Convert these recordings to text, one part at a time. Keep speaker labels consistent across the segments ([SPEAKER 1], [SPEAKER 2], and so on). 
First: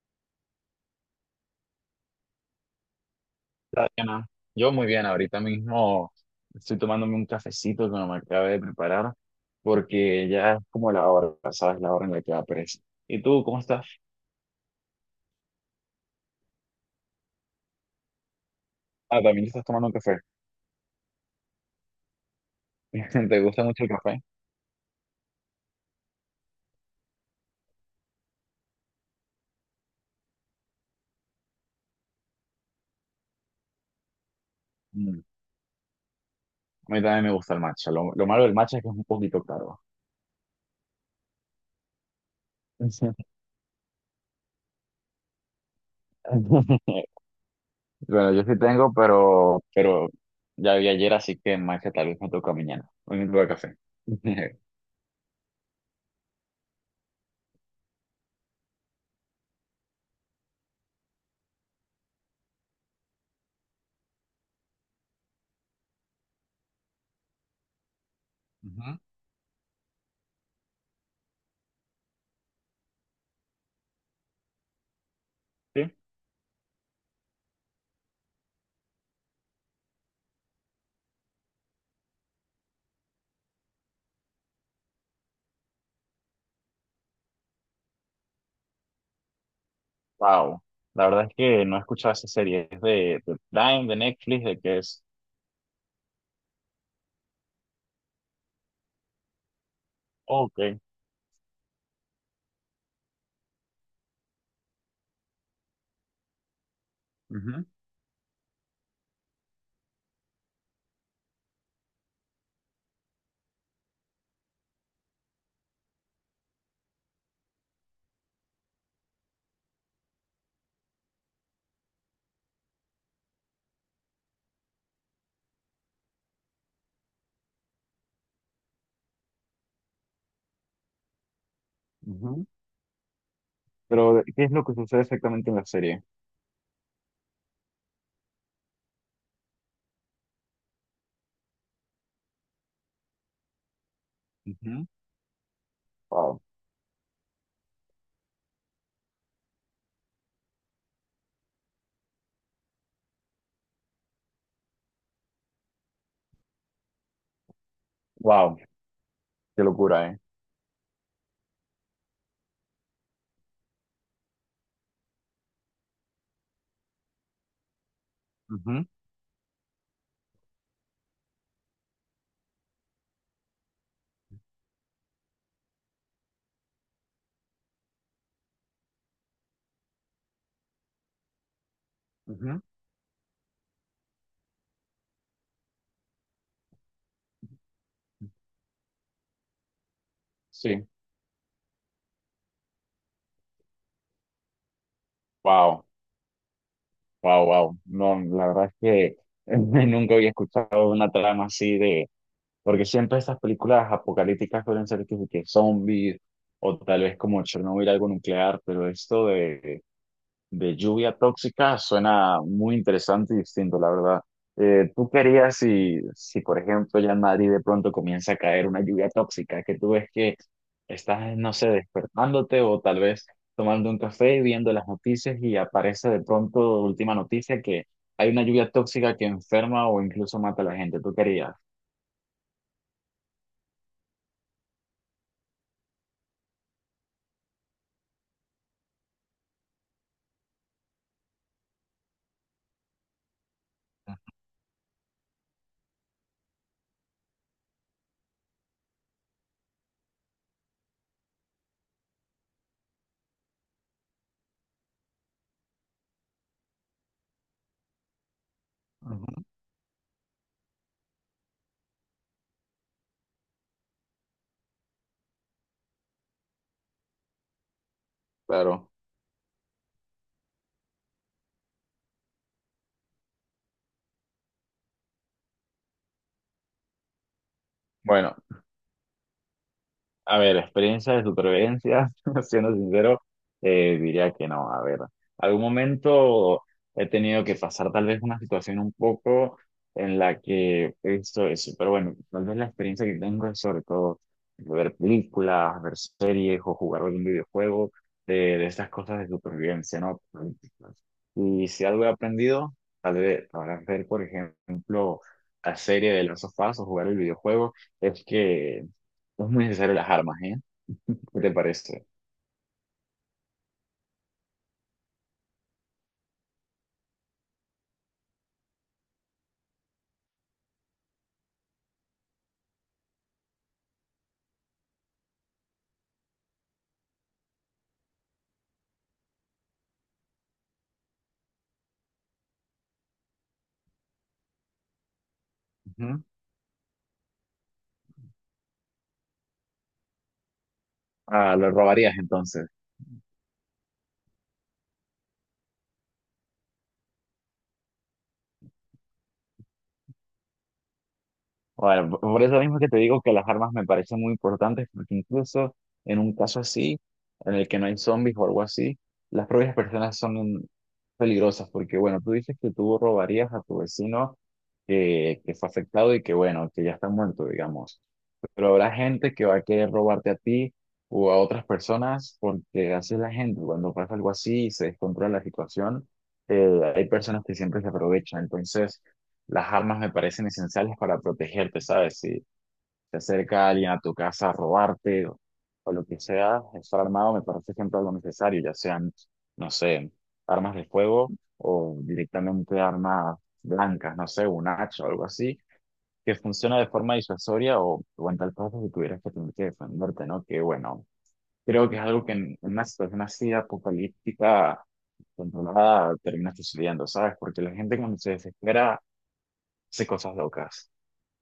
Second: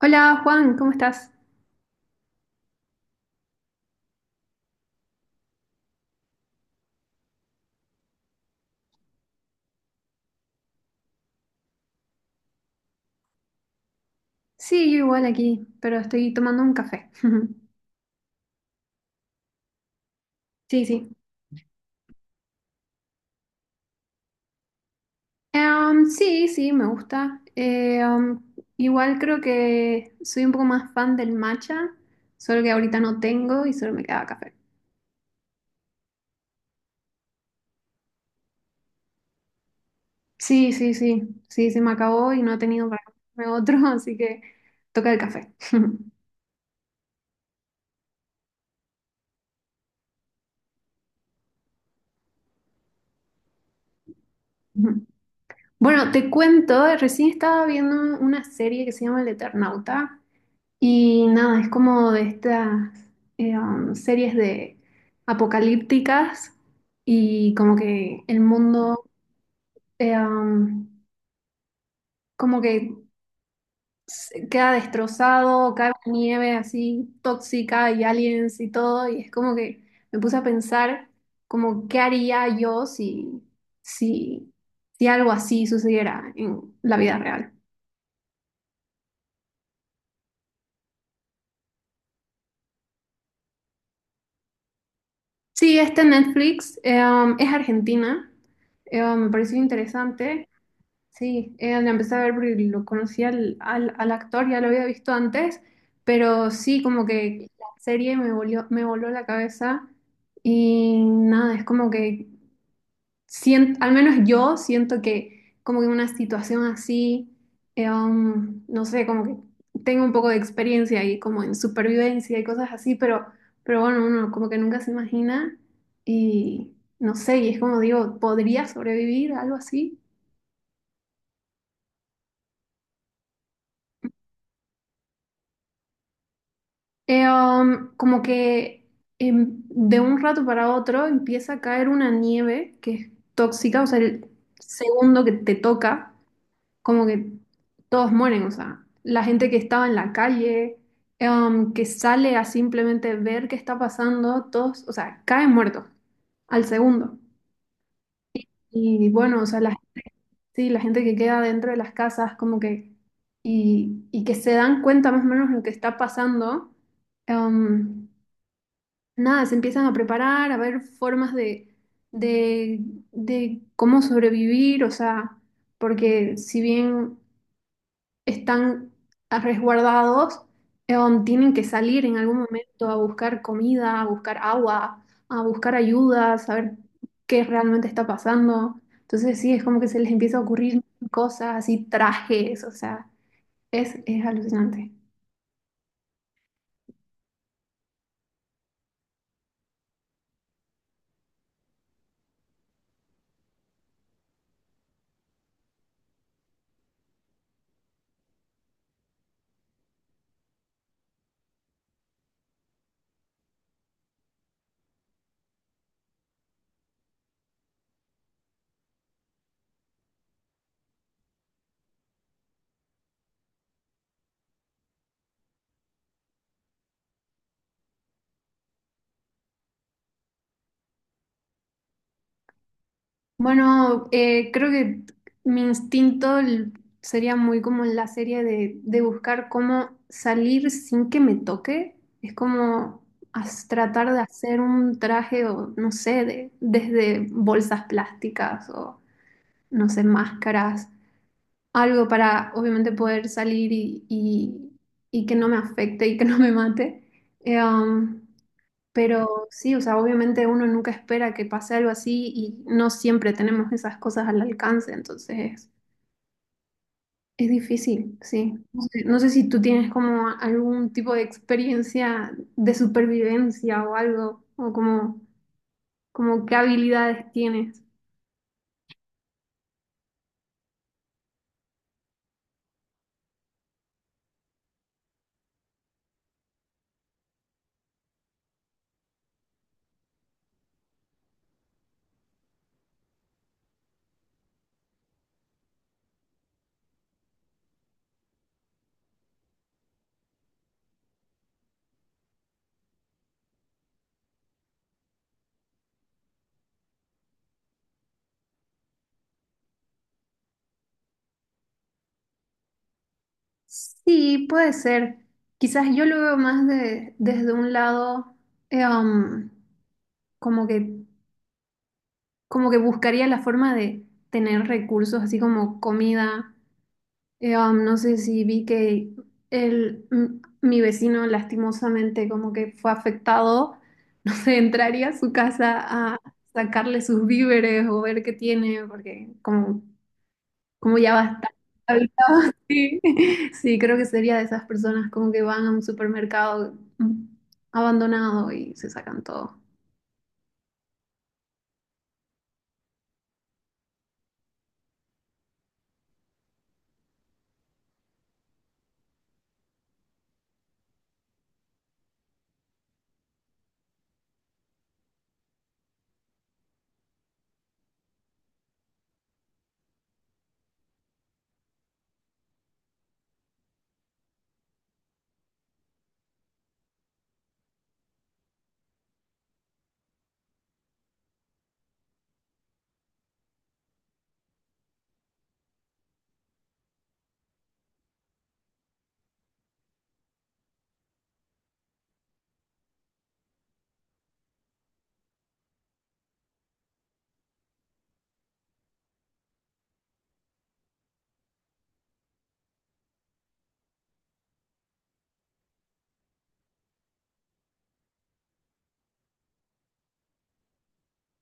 [SPEAKER 1] Hola Juan, ¿cómo estás?
[SPEAKER 2] Hola, Diana. Yo muy bien, ahorita mismo estoy tomándome un cafecito que me acabé de preparar porque ya es como la hora, ¿sabes? La hora en la que da pereza. ¿Y tú cómo estás?
[SPEAKER 1] Sí, yo igual aquí, pero estoy tomando un café.
[SPEAKER 2] Ah, también estás tomando un café.
[SPEAKER 1] Sí, sí.
[SPEAKER 2] ¿Te gusta mucho el café?
[SPEAKER 1] Sí, sí, me gusta. Igual creo que soy un poco más fan del matcha, solo que ahorita no tengo y solo me queda café.
[SPEAKER 2] Mm, A mí también me gusta el matcha. Lo malo del matcha es que es un poquito caro.
[SPEAKER 1] Sí, sí, sí, sí, se me acabó y no he tenido para comprarme otro, así que toca el café.
[SPEAKER 2] Bueno, yo sí tengo, pero ya vi ayer, así que matcha tal vez me toca mañana. Hoy me toca café.
[SPEAKER 1] Bueno, te cuento, recién estaba viendo una serie que se llama El Eternauta. Y nada, es como de estas series de apocalípticas y como que el
[SPEAKER 2] Ujú.
[SPEAKER 1] mundo eh, um, como que se queda destrozado,
[SPEAKER 2] Sí.
[SPEAKER 1] cae una nieve así tóxica y aliens y todo, y es como que me puse a pensar como qué haría yo si, si algo así sucediera en la vida real.
[SPEAKER 2] Wow, la verdad es que no he escuchado esa serie. Es de Prime, de Netflix, de que es.
[SPEAKER 1] Sí, este Netflix, es argentina. Me pareció interesante.
[SPEAKER 2] Ok.
[SPEAKER 1] Sí, la empecé a ver porque lo conocí al actor, ya lo había visto antes, pero sí, como que
[SPEAKER 2] Ujú,
[SPEAKER 1] la serie me volvió, me voló la cabeza y nada, es como que al menos yo siento que como que una situación así, no sé, como que tengo un poco de experiencia ahí como en supervivencia y cosas así, pero bueno, uno como que nunca se imagina y no sé, y es como digo, ¿podría sobrevivir a algo así?
[SPEAKER 2] ujú. Pero, ¿qué es lo que sucede exactamente en la serie?
[SPEAKER 1] Como que de un rato para otro empieza a caer una nieve que es tóxica, o sea, el
[SPEAKER 2] Ujú.
[SPEAKER 1] segundo que te toca,
[SPEAKER 2] Wow,
[SPEAKER 1] como que todos mueren, o sea, la gente que estaba en la calle, que sale a simplemente ver qué está pasando, todos, o sea, caen muertos al segundo.
[SPEAKER 2] wow,
[SPEAKER 1] Y bueno,
[SPEAKER 2] qué locura, ¿eh?
[SPEAKER 1] sí, la gente que queda dentro de las casas, como que, y que se dan cuenta más o menos lo que está pasando. em,
[SPEAKER 2] Ujú,
[SPEAKER 1] Nada, se empiezan a preparar, a ver formas de, de cómo sobrevivir, o sea, porque si bien están resguardados, tienen que salir en algún
[SPEAKER 2] ujú.
[SPEAKER 1] momento a buscar comida, a buscar agua, a buscar ayuda, a saber qué realmente está pasando. Entonces sí, es como que se les empieza a ocurrir
[SPEAKER 2] Sí,
[SPEAKER 1] cosas y trajes, o sea, es alucinante.
[SPEAKER 2] wow. Wow, wow. No, la verdad es que nunca había escuchado una trama así de, porque siempre estas películas apocalípticas suelen ser que zombies o tal vez como Chernobyl, algo nuclear, pero esto de lluvia tóxica suena muy interesante y distinto, la verdad. ¿Tú querías si, por ejemplo, ya en Madrid de pronto comienza a caer una lluvia tóxica, que tú ves que estás, no sé, despertándote o tal vez tomando un café, viendo las noticias y aparece de pronto última noticia que hay una lluvia tóxica que enferma o incluso mata a la gente. ¿Tú querías?
[SPEAKER 1] Bueno, creo que mi instinto sería muy como en la serie de buscar cómo salir sin que me toque. Es como tratar de hacer un traje o no sé, desde bolsas plásticas o no sé, máscaras, algo para obviamente poder salir y que no me afecte y que no me mate. Eh, um,
[SPEAKER 2] Ujú.
[SPEAKER 1] pero sí, o sea, obviamente uno nunca espera que pase algo así y no siempre tenemos esas cosas al alcance, entonces es difícil, sí. No
[SPEAKER 2] Claro.
[SPEAKER 1] sé, no sé si tú tienes como algún tipo de experiencia de supervivencia o algo, como qué habilidades tienes.
[SPEAKER 2] Bueno, a ver, experiencia de supervivencia, siendo sincero, diría que no. A ver, algún momento he tenido que pasar tal vez una situación un poco en la que he visto eso, pero bueno, tal vez la experiencia que tengo es sobre todo ver películas, ver series o jugar algún videojuego de estas cosas de supervivencia, ¿no? Y si algo he aprendido, tal vez para ver, por ejemplo, la serie de las of Us o jugar el videojuego, es que no es muy necesario las armas, ¿eh? ¿Qué te parece?
[SPEAKER 1] Sí, puede ser. Quizás yo lo veo más desde un lado, eh, um, como que, como que buscaría la forma de tener recursos, así como comida. No sé si vi que mi vecino lastimosamente como que fue afectado, no sé, entraría a su casa a
[SPEAKER 2] Ujú.
[SPEAKER 1] sacarle sus víveres o ver qué tiene, porque como ya basta.
[SPEAKER 2] Ah, lo robarías entonces.
[SPEAKER 1] Sí, sí, creo que sería de esas personas como que van a un supermercado, abandonado, y se sacan todo.
[SPEAKER 2] Bueno, por eso mismo que te digo que las armas me parecen muy importantes, porque incluso en un caso así, en el que no hay zombies o algo así, las propias personas son peligrosas, porque bueno, tú dices que tú robarías a tu vecino que fue afectado y que bueno, que ya está muerto, digamos. Pero habrá gente que va a querer robarte a ti o a otras personas porque hace la gente. Cuando pasa algo así y se descontrola la situación, hay personas que siempre se aprovechan. Entonces, las armas me parecen esenciales para protegerte, ¿sabes? Si se acerca alguien a tu casa a robarte o lo que sea, estar armado me parece siempre algo necesario, ya sean, no sé, armas de fuego o directamente armas blancas, no sé, un hacha o algo así que funciona de forma disuasoria o en tal caso si tuvieras que tener que defenderte, ¿no? Que bueno, creo que es algo que en una situación así apocalíptica controlada termina sucediendo, ¿sabes? Porque la gente cuando se desespera hace cosas locas.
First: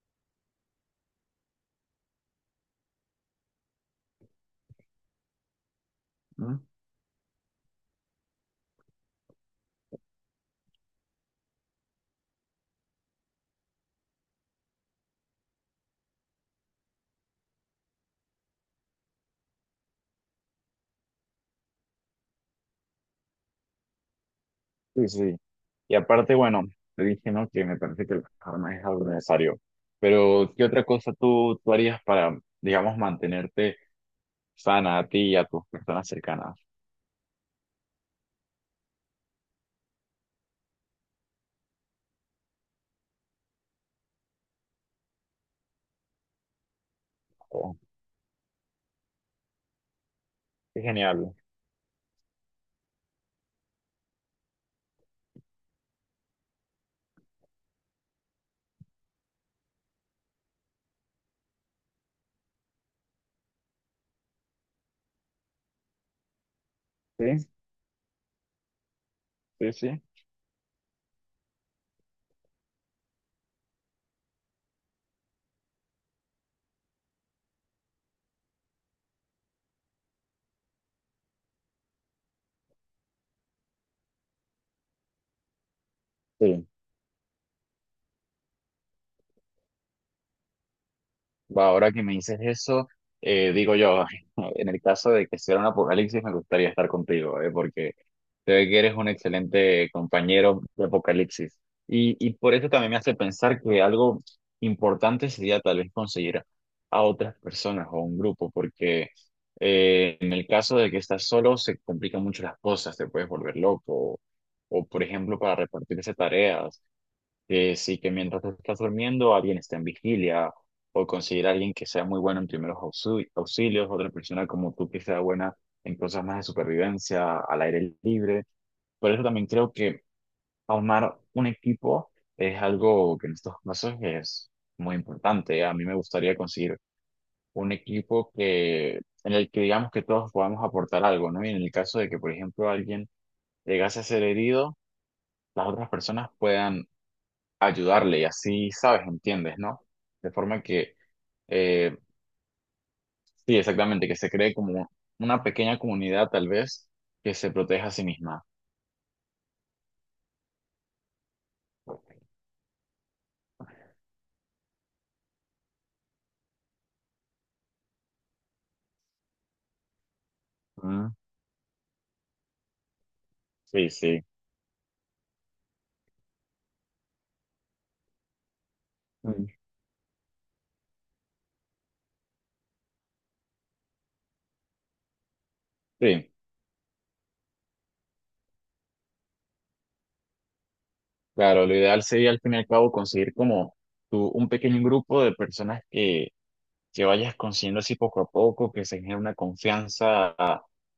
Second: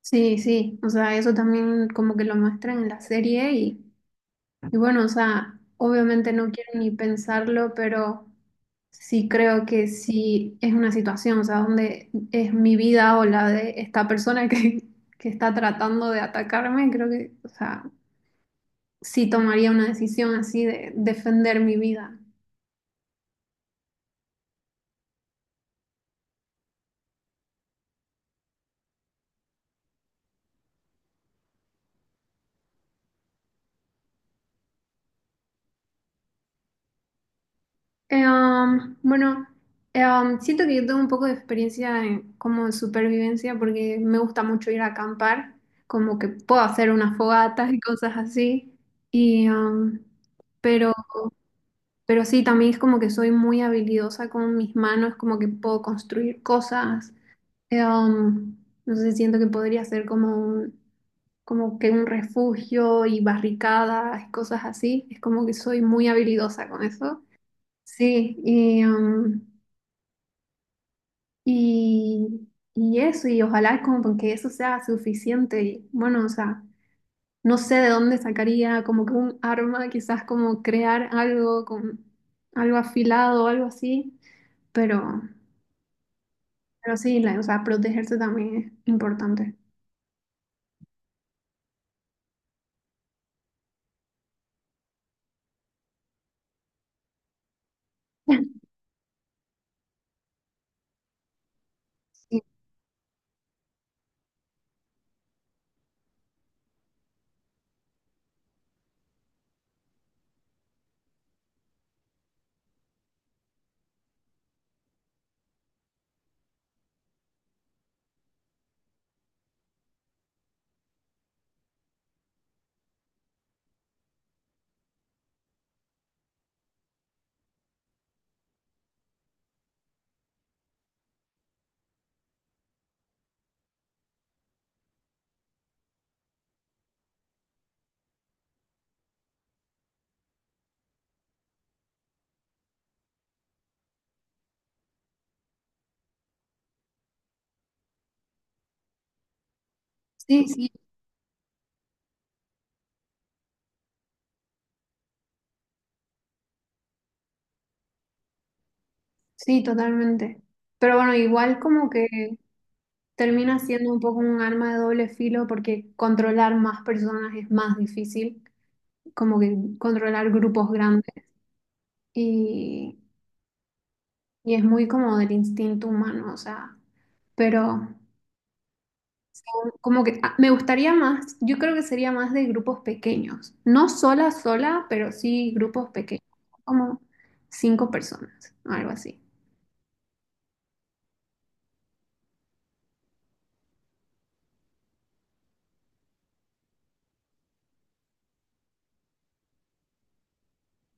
[SPEAKER 1] Sí, sí, o sea, eso también como que lo muestran en la serie. Y bueno, o sea, obviamente no
[SPEAKER 2] ¿No?
[SPEAKER 1] quiero ni pensarlo, pero sí creo que sí es una situación, o sea, donde es mi vida o la de esta persona que está tratando de atacarme, creo que, o sea, sí tomaría una decisión así de defender mi vida.
[SPEAKER 2] Sí, sí. Y aparte, bueno, te dije, ¿no? Que me parece que las armas es algo necesario. Pero, ¿qué otra cosa tú harías para, digamos, mantenerte sana a ti y a tus personas cercanas?
[SPEAKER 1] Bueno, siento que yo tengo un poco de experiencia en, como en supervivencia porque me gusta mucho ir a acampar, como que puedo hacer unas fogatas
[SPEAKER 2] Oh,
[SPEAKER 1] y cosas así. Y,
[SPEAKER 2] qué
[SPEAKER 1] pero
[SPEAKER 2] genial.
[SPEAKER 1] Pero sí, también es como que soy muy habilidosa con mis manos, como que puedo construir cosas. Eh, um, no sé, siento que podría ser como que un refugio y barricadas, cosas así. Es como que soy muy habilidosa con eso.
[SPEAKER 2] Sí,
[SPEAKER 1] Sí,
[SPEAKER 2] sí, sí.
[SPEAKER 1] y, y eso, y ojalá como que eso sea suficiente. Y bueno, o sea, no sé de dónde sacaría como que un arma, quizás como crear algo con algo afilado o algo así. Pero,
[SPEAKER 2] Sí.
[SPEAKER 1] pero sí, o sea, protegerse también es importante.
[SPEAKER 2] Va, ahora que me dices eso, digo yo, en el caso de que sea un apocalipsis, me gustaría estar contigo, porque se ve que eres un excelente compañero de apocalipsis. Y
[SPEAKER 1] Sí,
[SPEAKER 2] por eso también me hace pensar que algo importante sería tal vez conseguir a otras personas o a un grupo, porque en el caso de que estás solo, se complican mucho las cosas, te puedes volver loco, o, por ejemplo, para repartirse tareas que sí, que mientras tú estás durmiendo, alguien está en vigilia, o conseguir a alguien que sea muy bueno en primeros auxilios, otra persona como tú que sea buena en cosas más de supervivencia, al aire libre. Por eso también creo que armar un equipo es algo que en estos casos es muy importante. A mí me gustaría conseguir un equipo que, en el que digamos que todos podamos aportar algo, ¿no? Y en el caso de que, por ejemplo, alguien llegase a ser herido, las otras personas puedan ayudarle y así, ¿sabes? ¿Entiendes, no? De
[SPEAKER 1] sí,
[SPEAKER 2] forma
[SPEAKER 1] sí,
[SPEAKER 2] que, eh, sí, exactamente, que se cree como una pequeña comunidad tal vez que se proteja a sí misma.
[SPEAKER 1] sí, totalmente. Pero bueno, igual como que termina siendo un poco un arma de doble filo porque controlar más personas es más difícil, como que controlar grupos grandes
[SPEAKER 2] Mm.
[SPEAKER 1] y,
[SPEAKER 2] Sí, sí.
[SPEAKER 1] y es muy como del instinto humano, o sea, pero,
[SPEAKER 2] Mm.
[SPEAKER 1] como que ah, me gustaría más, yo creo que sería más de grupos pequeños, no sola, sola, pero sí grupos pequeños,
[SPEAKER 2] Sí,
[SPEAKER 1] como cinco personas, o algo así.
[SPEAKER 2] claro, lo ideal sería al fin y al cabo conseguir como tú, un pequeño grupo de personas que vayas consiguiendo así poco a poco, que se genere una confianza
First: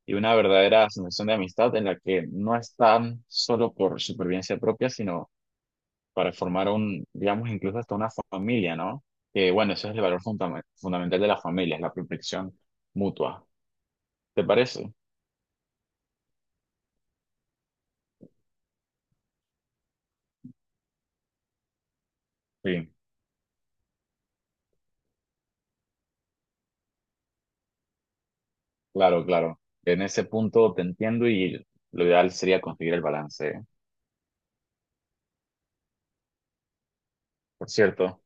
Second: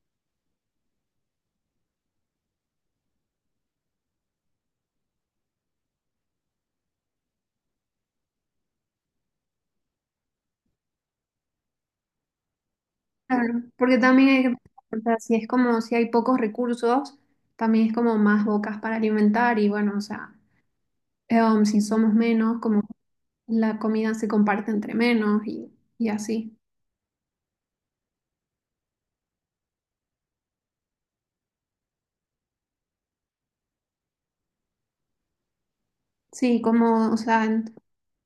[SPEAKER 2] y una verdadera sensación de amistad en la que no están solo por supervivencia propia, sino para formar un, digamos, incluso hasta una familia, ¿no? Que bueno, ese es el valor fundamental de la familia, es la protección mutua.
[SPEAKER 1] Claro, porque también hay
[SPEAKER 2] ¿Te
[SPEAKER 1] que
[SPEAKER 2] parece?
[SPEAKER 1] pensar, si es como si hay pocos recursos, también es como más bocas para alimentar y bueno, o sea, si somos menos, como
[SPEAKER 2] Sí,
[SPEAKER 1] la comida se comparte entre menos y así.
[SPEAKER 2] claro, claro. En ese punto te entiendo y lo ideal sería conseguir el balance. ¿Eh?
[SPEAKER 1] Sí, como, o sea,
[SPEAKER 2] Por cierto,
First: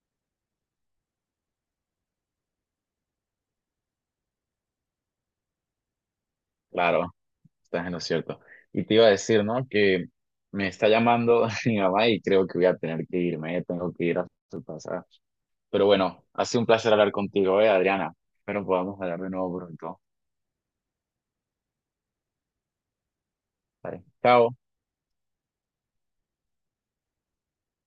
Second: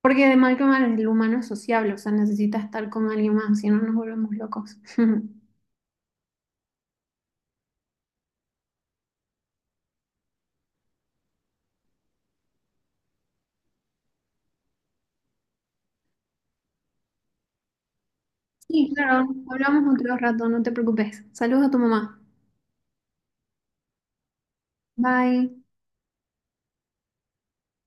[SPEAKER 1] porque de mal que mal el humano es sociable, o sea, necesita estar con alguien más, si no nos volvemos locos.
[SPEAKER 2] claro, estás en lo cierto. Y te iba a decir, ¿no? Que me está llamando mi mamá y creo que voy a tener que irme, ¿eh? Tengo que ir a su casa. Pero bueno, ha sido un placer hablar contigo, ¿eh, Adriana? Espero
[SPEAKER 1] Sí,
[SPEAKER 2] podamos hablar
[SPEAKER 1] claro,
[SPEAKER 2] de nuevo
[SPEAKER 1] hablamos
[SPEAKER 2] pronto.
[SPEAKER 1] otro rato, no te preocupes. Saludos a tu mamá.
[SPEAKER 2] Vale. Chao.
[SPEAKER 1] Bye.